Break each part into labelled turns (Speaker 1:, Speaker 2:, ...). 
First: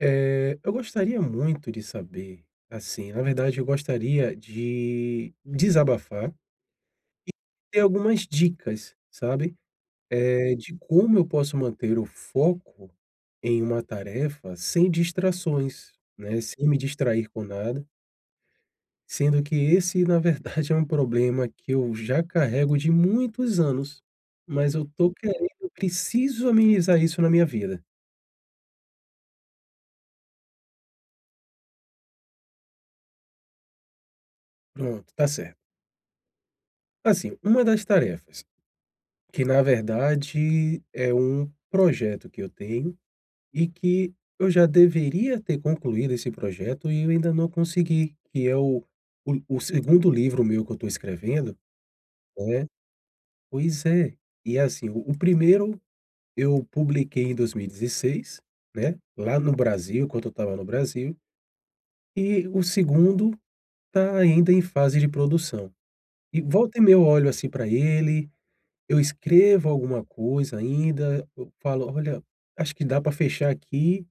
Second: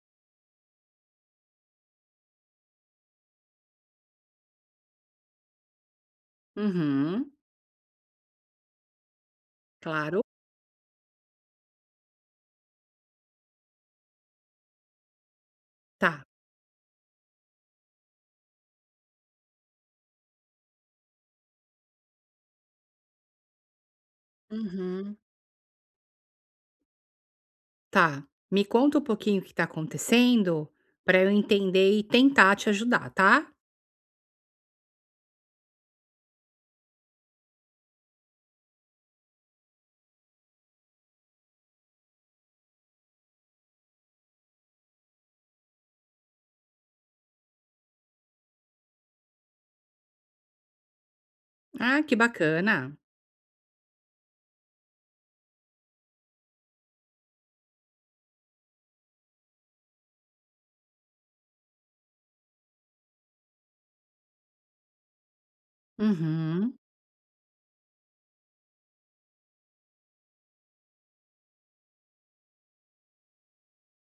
Speaker 1: Eu gostaria muito de saber, assim, na verdade eu gostaria de desabafar,
Speaker 2: Uhum,
Speaker 1: ter algumas dicas, sabe,
Speaker 2: claro.
Speaker 1: de como eu posso manter o foco em uma tarefa sem distrações,
Speaker 2: Tá.
Speaker 1: né, sem me distrair com nada, sendo que esse, na verdade, é um problema que eu já carrego de muitos anos, mas eu tô
Speaker 2: Uhum.
Speaker 1: querendo, preciso amenizar isso na minha vida.
Speaker 2: Tá. Me conta um pouquinho o que tá acontecendo pra eu entender e tentar te ajudar, tá?
Speaker 1: Pronto, tá certo. Assim, uma das tarefas que na verdade é um projeto que eu tenho e que eu já deveria ter concluído esse projeto e eu ainda não consegui, que é o 2º livro meu que eu estou escrevendo,
Speaker 2: Ah, que
Speaker 1: né,
Speaker 2: bacana.
Speaker 1: pois é. E assim, o 1º eu publiquei em 2016, né, lá no Brasil, quando eu estava no Brasil, e o segundo está ainda em fase de produção. E
Speaker 2: Uhum.
Speaker 1: volta e meia eu olho assim para ele. Eu escrevo alguma coisa ainda, eu falo: "Olha, acho que dá para fechar aqui".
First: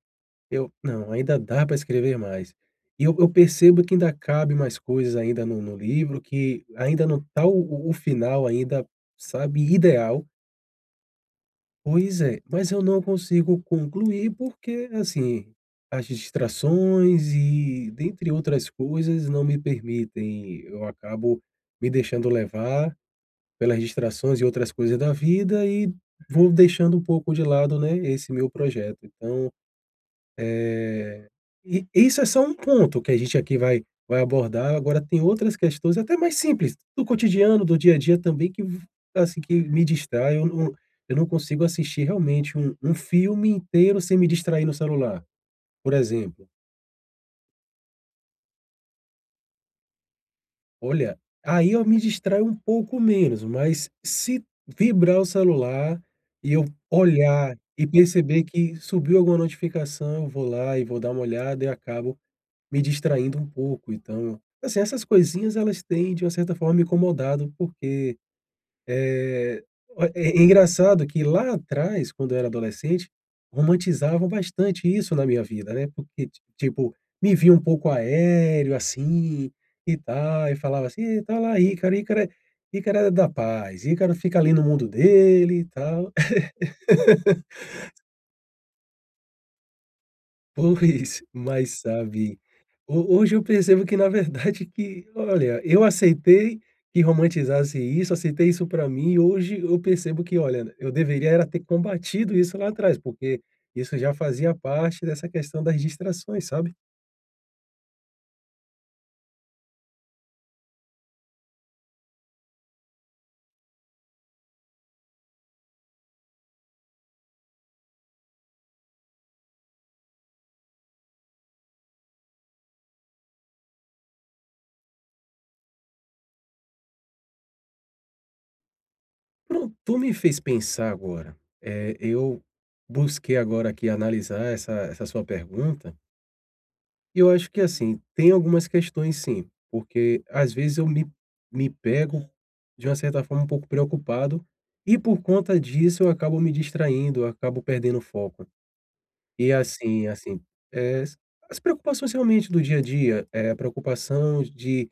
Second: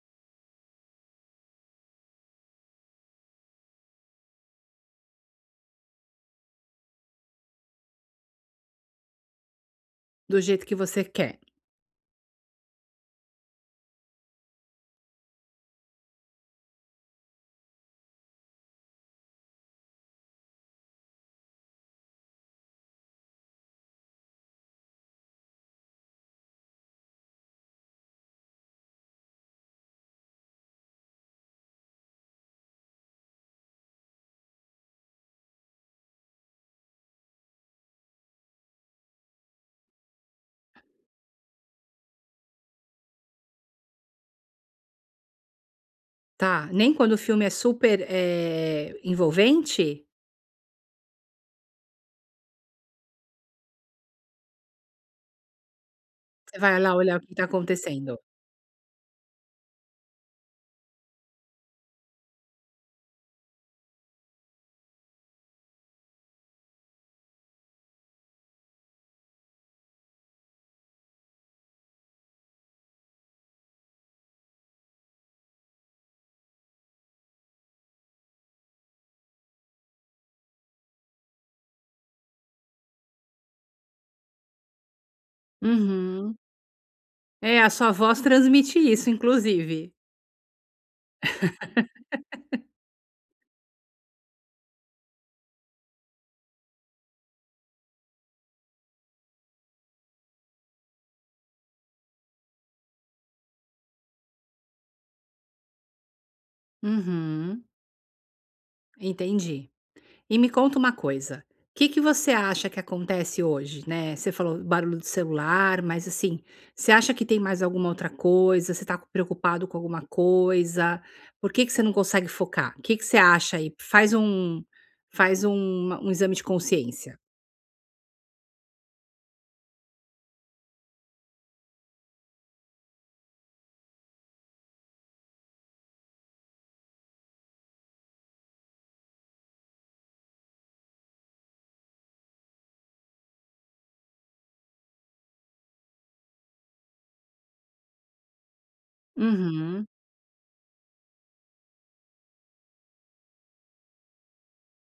Speaker 1: Eu: "Não, ainda dá para escrever mais". E eu percebo que ainda cabe mais coisas ainda no livro, que ainda não tá o final ainda, sabe, ideal.
Speaker 2: Do jeito que você quer,
Speaker 1: Pois é, mas eu não consigo concluir porque, assim, as distrações e dentre outras coisas não me permitem, eu acabo me deixando levar pelas distrações e outras coisas da vida e vou deixando um pouco de lado, né, esse meu projeto. Então, é e isso é só um ponto que a gente aqui vai abordar, agora tem outras questões até mais simples, do cotidiano, do dia a dia também que v assim, que me distrai, eu não consigo assistir realmente um filme inteiro sem me distrair no celular, por exemplo.
Speaker 2: tá. Nem quando o filme é super, envolvente,
Speaker 1: Olha, aí eu me distraio um pouco menos, mas se vibrar o celular e
Speaker 2: você
Speaker 1: eu
Speaker 2: vai lá olhar o que tá
Speaker 1: olhar e
Speaker 2: acontecendo.
Speaker 1: perceber que subiu alguma notificação, eu vou lá e vou dar uma olhada e acabo me distraindo um pouco. Então, assim, essas coisinhas elas têm, de uma certa forma, me incomodado, porque eh, o é engraçado que lá atrás, quando eu era adolescente, romantizavam bastante isso na minha vida, né, porque ti tipo, me via um pouco aéreo, assim, e tal, e falava assim: "Ih, tá lá Ícaro, Ícaro é da paz, Ícaro fica ali no mundo dele e tal".
Speaker 2: Uhum. É, a sua voz transmite isso, inclusive.
Speaker 1: Pois, mas sabe, ho hoje eu percebo que, na verdade, que, olha, eu aceitei que romantizasse isso, aceitei isso pra mim e hoje eu percebo que, olha, eu deveria era ter combatido isso lá atrás, porque isso já fazia parte dessa questão das distrações, sabe.
Speaker 2: Uhum, entendi. E me conta uma coisa, o que que você acha que acontece hoje, né, você falou barulho do celular, mas assim, você acha que tem mais alguma outra coisa, você tá preocupado com alguma coisa, por que que você não consegue focar? O que que você acha aí? Faz um faz um exame de consciência.
Speaker 1: Pronto, tu me fez pensar agora, eu busquei agora aqui analisar essa sua pergunta. Eu acho que, assim, tem algumas questões sim, porque às vezes eu me pego, de uma certa forma, um pouco preocupado, e por conta disso eu acabo me distraindo, eu acabo perdendo o foco. E
Speaker 2: Uhum.
Speaker 1: assim, eh, as preocupações realmente do dia a dia, é a preocupação de,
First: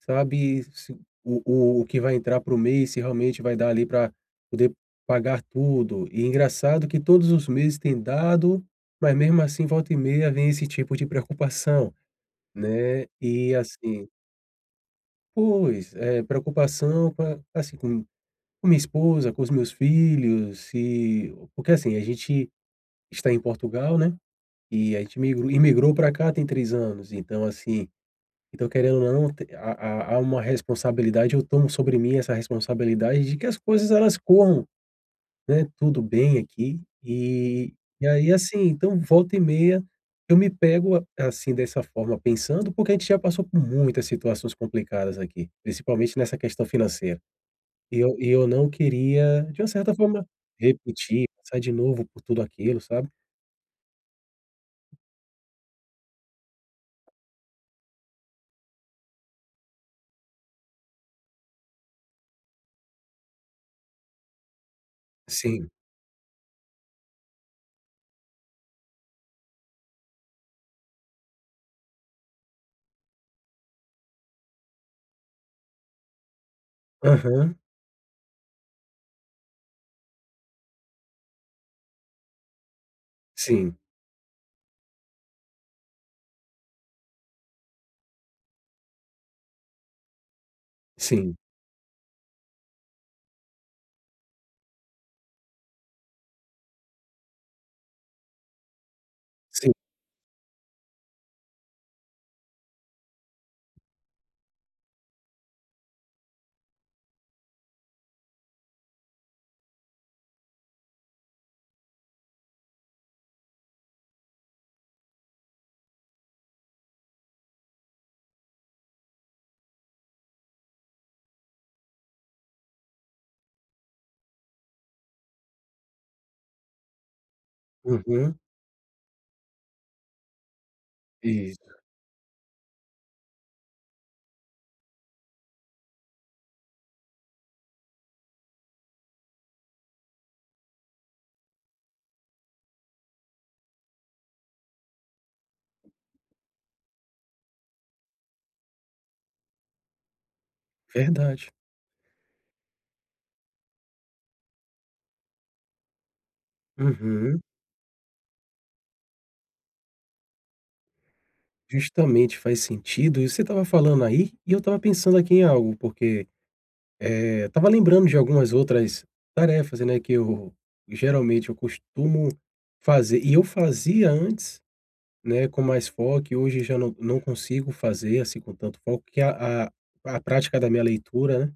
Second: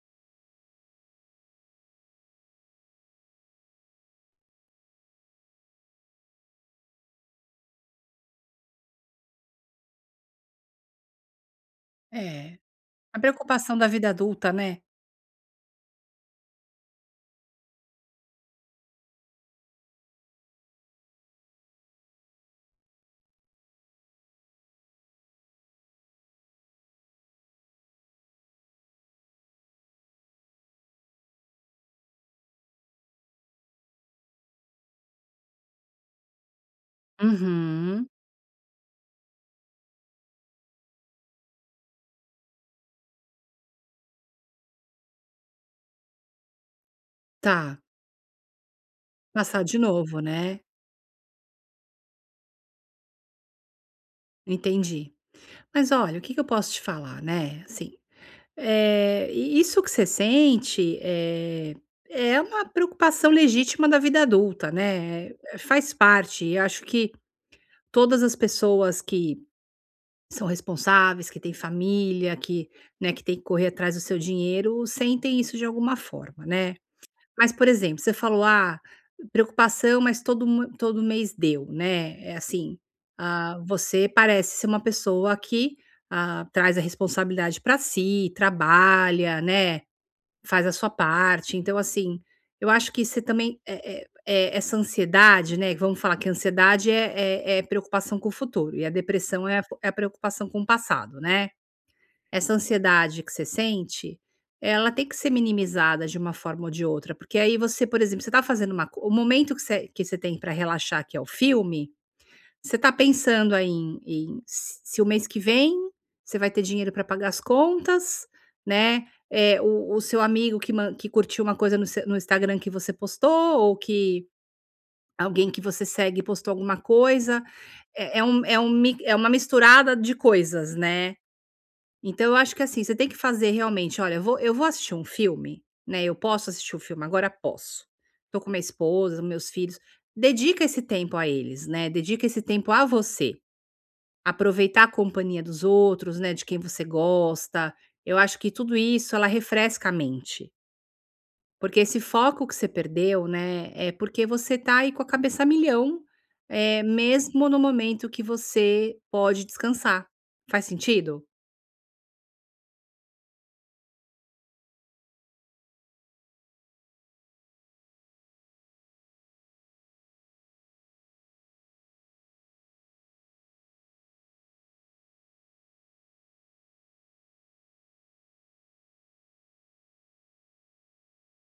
Speaker 1: sabe, se o que vai entrar para o mês, se realmente vai dar ali para poder pagar tudo. E engraçado que todos os meses tem dado, mas mesmo assim volta e meia vem esse tipo de preocupação.
Speaker 2: É.
Speaker 1: Né,
Speaker 2: A
Speaker 1: e
Speaker 2: preocupação da
Speaker 1: assim
Speaker 2: vida adulta, né.
Speaker 1: pois, é preocupação com assim, com minha esposa, com os meus filhos, e porque assim, a gente está em Portugal, né, e a gente migrou imigrou para cá tem 3 anos, então assim, então querendo ou não, te há uma responsabilidade, eu tomo sobre mim essa responsabilidade de que as coisas elas corram, né, tudo bem aqui.
Speaker 2: Uhum.
Speaker 1: E aí, assim, então volta e meia eu me pego a assim, dessa forma pensando, porque a gente já passou por muitas situações complicadas aqui, principalmente nessa questão financeira.
Speaker 2: Tá,
Speaker 1: E eu não queria,
Speaker 2: passar
Speaker 1: de uma
Speaker 2: de
Speaker 1: certa
Speaker 2: novo,
Speaker 1: forma,
Speaker 2: né.
Speaker 1: repetir, passar de novo por tudo aquilo, sabe.
Speaker 2: Entendi. Mas olha, o que que eu posso te falar, né, assim. E isso que você sente, é uma preocupação legítima da vida adulta, né, eh,
Speaker 1: Sim.
Speaker 2: faz parte, e acho que todas as pessoas que são responsáveis, que têm família, que, né, que têm que correr atrás do seu dinheiro, sentem isso de alguma forma, né. Mas,
Speaker 1: Aham.
Speaker 2: por exemplo, você falou: "Ah, preocupação, mas todo mês deu", né, é assim, ah,
Speaker 1: Sim,
Speaker 2: você parece ser uma pessoa que, ah, traz a responsabilidade para si, trabalha, né, faz a sua
Speaker 1: sim,
Speaker 2: parte, então assim, eu acho que você também essa ansiedade, né, vamos falar que a ansiedade é preocupação com o futuro e a depressão é a
Speaker 1: sim.
Speaker 2: é a preocupação com o passado, né. Essa ansiedade que você sente, ela tem que ser minimizada de uma forma ou de outra, porque aí você, por exemplo, você tá fazendo uma co o momento que você tem para relaxar, que é o filme, você está pensando aí em se o mês que vem você vai ter dinheiro para pagar as contas, né, eh, o seu amigo que curtiu uma coisa no Instagram que você postou ou que alguém que você segue postou alguma coisa, é
Speaker 1: Uhum.
Speaker 2: é um mi é uma misturada de coisas, né.
Speaker 1: Isso,
Speaker 2: Então eu acho que, assim, você tem que fazer realmente: "Olha, eu vou assistir um filme, né, eu posso assistir o filme? Agora posso. Tô com minha esposa, meus filhos", dedica esse tempo a eles, né, dedica esse tempo a você. Aproveitar a companhia dos outros, né, de quem você gosta, eu acho que tudo isso ela refresca a mente,
Speaker 1: verdade.
Speaker 2: porque esse foco que você perdeu, né, é porque você tá aí com a cabeça a milhão, é
Speaker 1: Uhum.
Speaker 2: mesmo no momento que você pode descansar. Faz sentido?
Speaker 1: Justamente, faz sentido. E você estava falando aí, e eu estava pensando aqui em algo, porque estava lembrando de algumas outras tarefas, né, que eu geralmente eu costumo fazer e eu fazia antes, né, com mais foco e hoje já não consigo fazer, assim, com tanto foco, que é a prática da minha leitura, né,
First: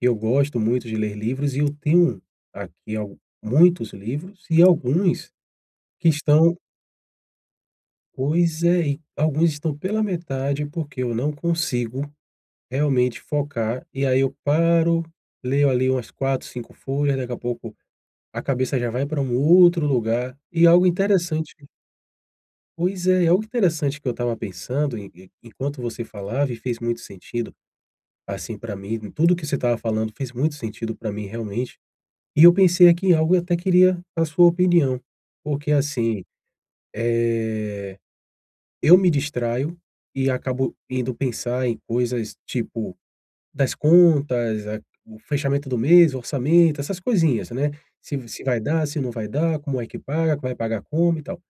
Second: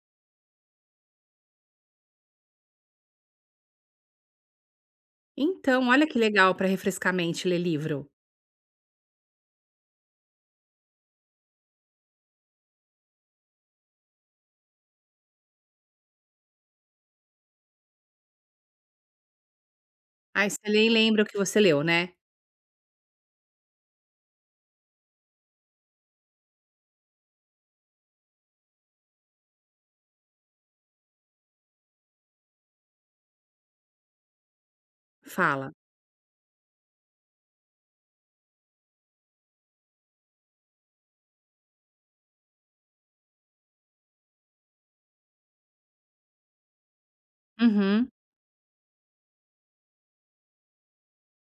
Speaker 1: eu gosto muito de ler livros e eu tenho aqui algu muitos livros e alguns
Speaker 2: Então, olha
Speaker 1: que
Speaker 2: que legal
Speaker 1: estão,
Speaker 2: para refrescar a mente ler livro.
Speaker 1: pois é, e alguns estão pela metade, porque eu não consigo realmente focar, e aí eu paro, leio ali umas 4 5 folhas, daqui a pouco a cabeça já vai para um outro lugar,
Speaker 2: Aí você
Speaker 1: e algo
Speaker 2: lê, lembra o que
Speaker 1: interessante,
Speaker 2: você leu, né?
Speaker 1: pois é, algo interessante que eu estava pensando em enquanto você falava e fez muito sentido, assim, para mim, tudo que você estava falando fez muito sentido para mim realmente, e eu pensei aqui em algo e até queria a sua opinião,
Speaker 2: Fala.
Speaker 1: porque assim, eu me distraio e acabo indo pensar em coisas tipo das contas, a o fechamento do mês, o orçamento, essas coisinhas, né.
Speaker 2: Uhum,
Speaker 1: Se se vai dar, se não vai dar, como é que paga, vai pagar como e tal.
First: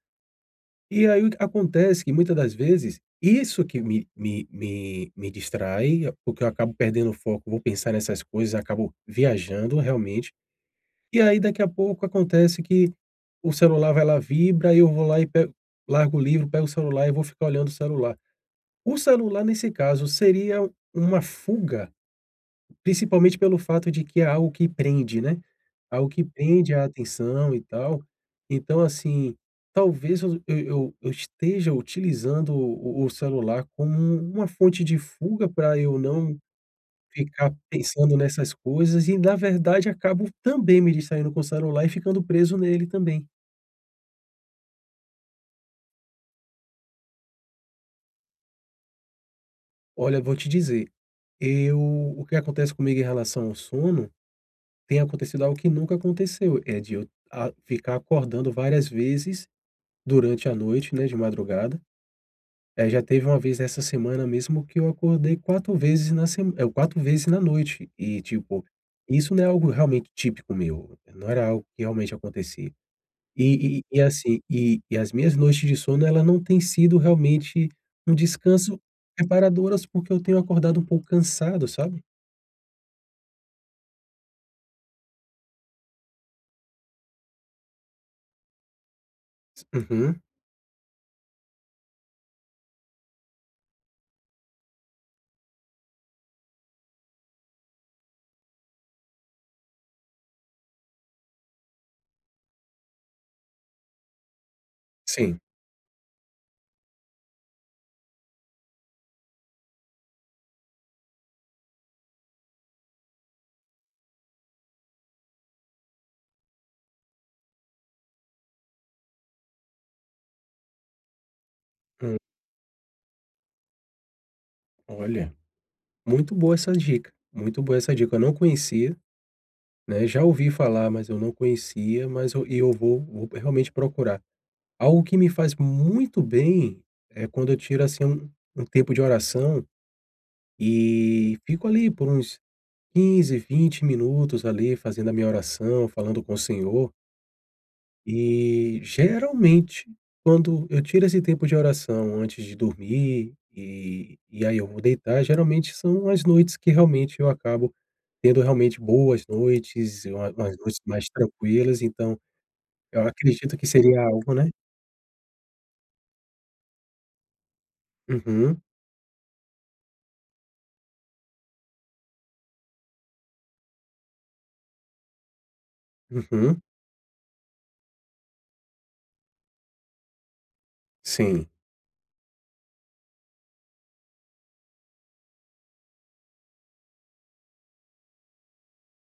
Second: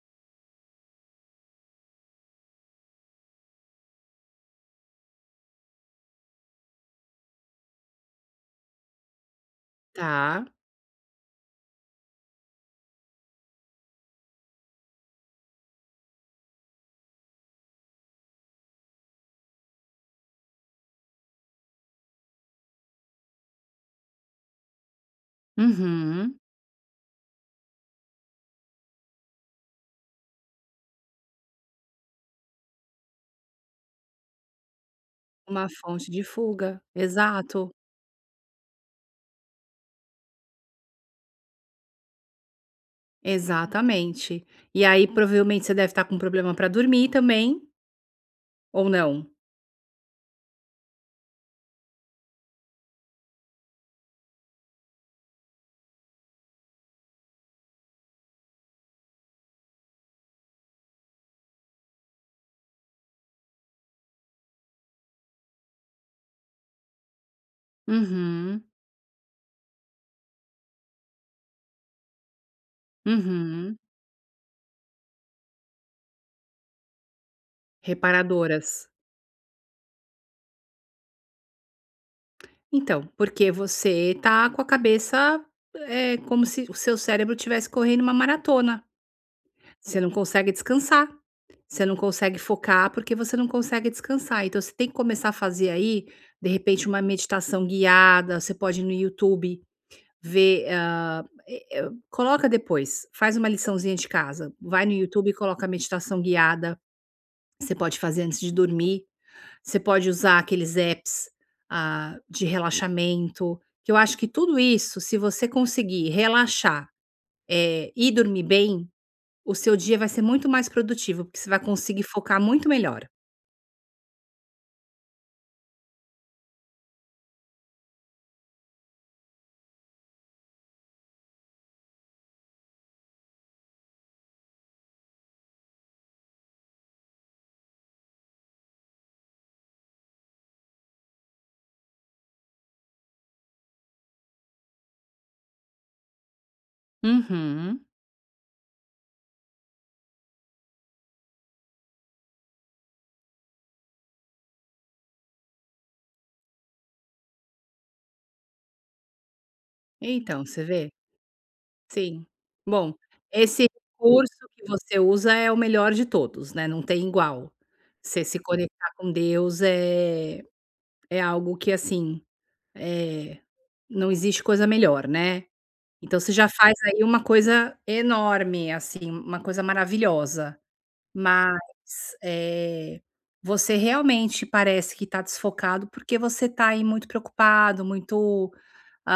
Speaker 1: E aí o que acontece que muitas das vezes, isso que me distrai, porque eu acabo perdendo o foco, vou pensar nessas coisas, acabo viajando realmente,
Speaker 2: tá.
Speaker 1: e aí daqui a pouco acontece que o celular vai lá, vibra, eu vou lá e pego, largo o livro, pego o celular e vou ficar olhando o celular. O celular nesse caso seria uma fuga, principalmente pelo fato de que é algo que prende, né, algo que
Speaker 2: Uhum.
Speaker 1: prende a atenção e tal. Então, assim, talvez eu esteja utilizando o celular como uma fonte de fuga
Speaker 2: Uma
Speaker 1: para eu
Speaker 2: fonte de
Speaker 1: não
Speaker 2: fuga,
Speaker 1: ficar
Speaker 2: exato.
Speaker 1: pensando nessas coisas e, na verdade, acabo também me distraindo com o celular e ficando preso nele também.
Speaker 2: Exatamente. E aí provavelmente você deve estar com problema para dormir também, ou não?
Speaker 1: Olha, vou te dizer, eu o que acontece comigo em relação ao sono, tem acontecido algo que nunca aconteceu, é de eu a ficar acordando várias vezes durante a noite, né, de madrugada. Já teve uma vez essa semana mesmo que eu acordei 4 vezes na noite e,
Speaker 2: Uhum,
Speaker 1: tipo, isso não é algo realmente típico meu, não era algo que realmente acontecia.
Speaker 2: uhum.
Speaker 1: E assim, as minhas noites de sono, ela não tem sido realmente um descanso,
Speaker 2: Reparadoras.
Speaker 1: reparadoras, porque eu tenho acordado um pouco cansado, sabe.
Speaker 2: Então, porque você tá com a cabeça, é como se o seu cérebro estivesse correndo uma maratona. Você não
Speaker 1: Uhum,
Speaker 2: consegue descansar, você não consegue focar porque você não consegue descansar. Então você tem que começar a fazer aí, de repente, uma meditação guiada, você pode ir no YouTube. Vê, hã, e eu coloca depois, faz uma liçãozinha de casa, vai no YouTube e
Speaker 1: sim.
Speaker 2: coloca a meditação guiada, você pode fazer antes de dormir, você pode usar aqueles apps, ah, de relaxamento, que eu acho que tudo isso, se você conseguir relaxar, e dormir bem, o seu dia vai ser muito mais produtivo, porque você vai conseguir
Speaker 1: Hum,
Speaker 2: focar muito melhor.
Speaker 1: olha, muito boa essa dica, muito boa essa dica, eu não conhecia. Né, já ouvi falar, mas eu não conhecia, mas eu vou realmente procurar. Algo que me faz muito bem é quando eu tiro, assim, um tempo de oração e fico ali por uns 15 20 minutos ali fazendo a minha oração, falando com o Senhor.
Speaker 2: Uhum.
Speaker 1: E, geralmente, quando eu tiro esse tempo de oração antes de dormir, aí eu vou deitar, geralmente são as noites que realmente eu acabo tendo realmente boas noites, uma
Speaker 2: Então,
Speaker 1: umas
Speaker 2: você
Speaker 1: noites
Speaker 2: vê?
Speaker 1: mais tranquilas, então
Speaker 2: Sim. Bom,
Speaker 1: eu acredito que
Speaker 2: esse
Speaker 1: seria
Speaker 2: recurso
Speaker 1: algo, né.
Speaker 2: que você usa é o melhor de todos, né, não tem igual. Você se
Speaker 1: Uhum,
Speaker 2: conectar com Deus é é algo que, assim, eh, não existe coisa melhor, né. Então você já
Speaker 1: uhum.
Speaker 2: faz aí uma coisa enorme, assim, uma coisa maravilhosa.
Speaker 1: Sim,
Speaker 2: Mas, eh, você realmente parece que está desfocado, porque você está aí muito preocupado, muito,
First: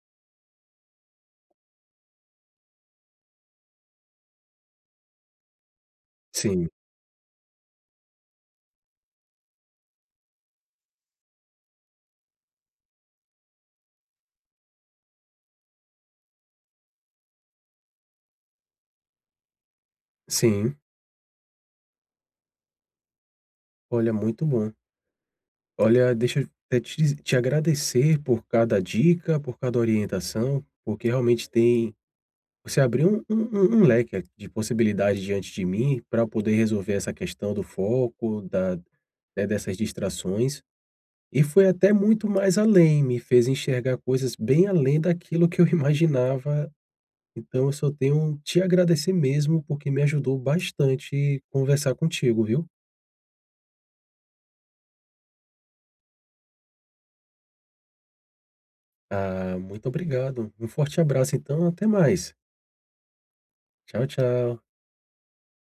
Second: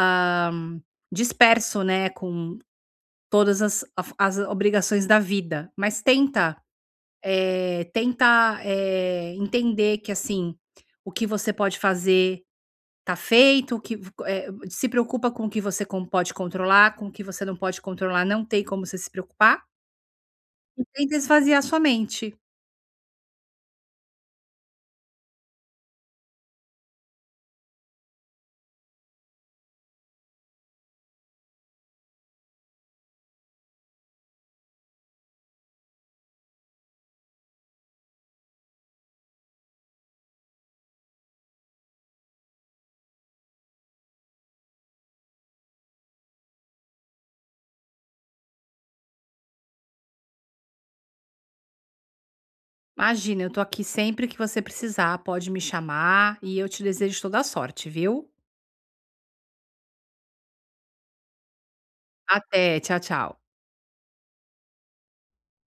Speaker 2: hã, disperso, né, com todas as af as obrigações da vida, mas tenta,
Speaker 1: sim,
Speaker 2: tenta, entender que, assim, o que você pode fazer tá feito, o que se preocupa com o que você com pode controlar, com o que você não pode controlar, não tem como você se preocupar,
Speaker 1: sim.
Speaker 2: e tenta esvaziar sua mente.
Speaker 1: Olha, muito bom. Olha, deixa eu até te dizer, te agradecer por cada dica, por cada orientação, porque realmente tem, você abriu um leque de possibilidades diante de mim para poder resolver essa questão do foco, da, né, dessas distrações, e foi até muito mais além, me fez enxergar coisas bem além daquilo que eu imaginava. Então eu só tenho te agradecer mesmo, porque me ajudou bastante conversar contigo, viu.
Speaker 2: Imagina, eu tô aqui sempre que você precisar, pode me chamar e eu te desejo toda a sorte, viu.
Speaker 1: Ah, muito obrigado. Um forte abraço então, até mais.
Speaker 2: Até, tchau, tchau.
Speaker 1: Tchau, tchau.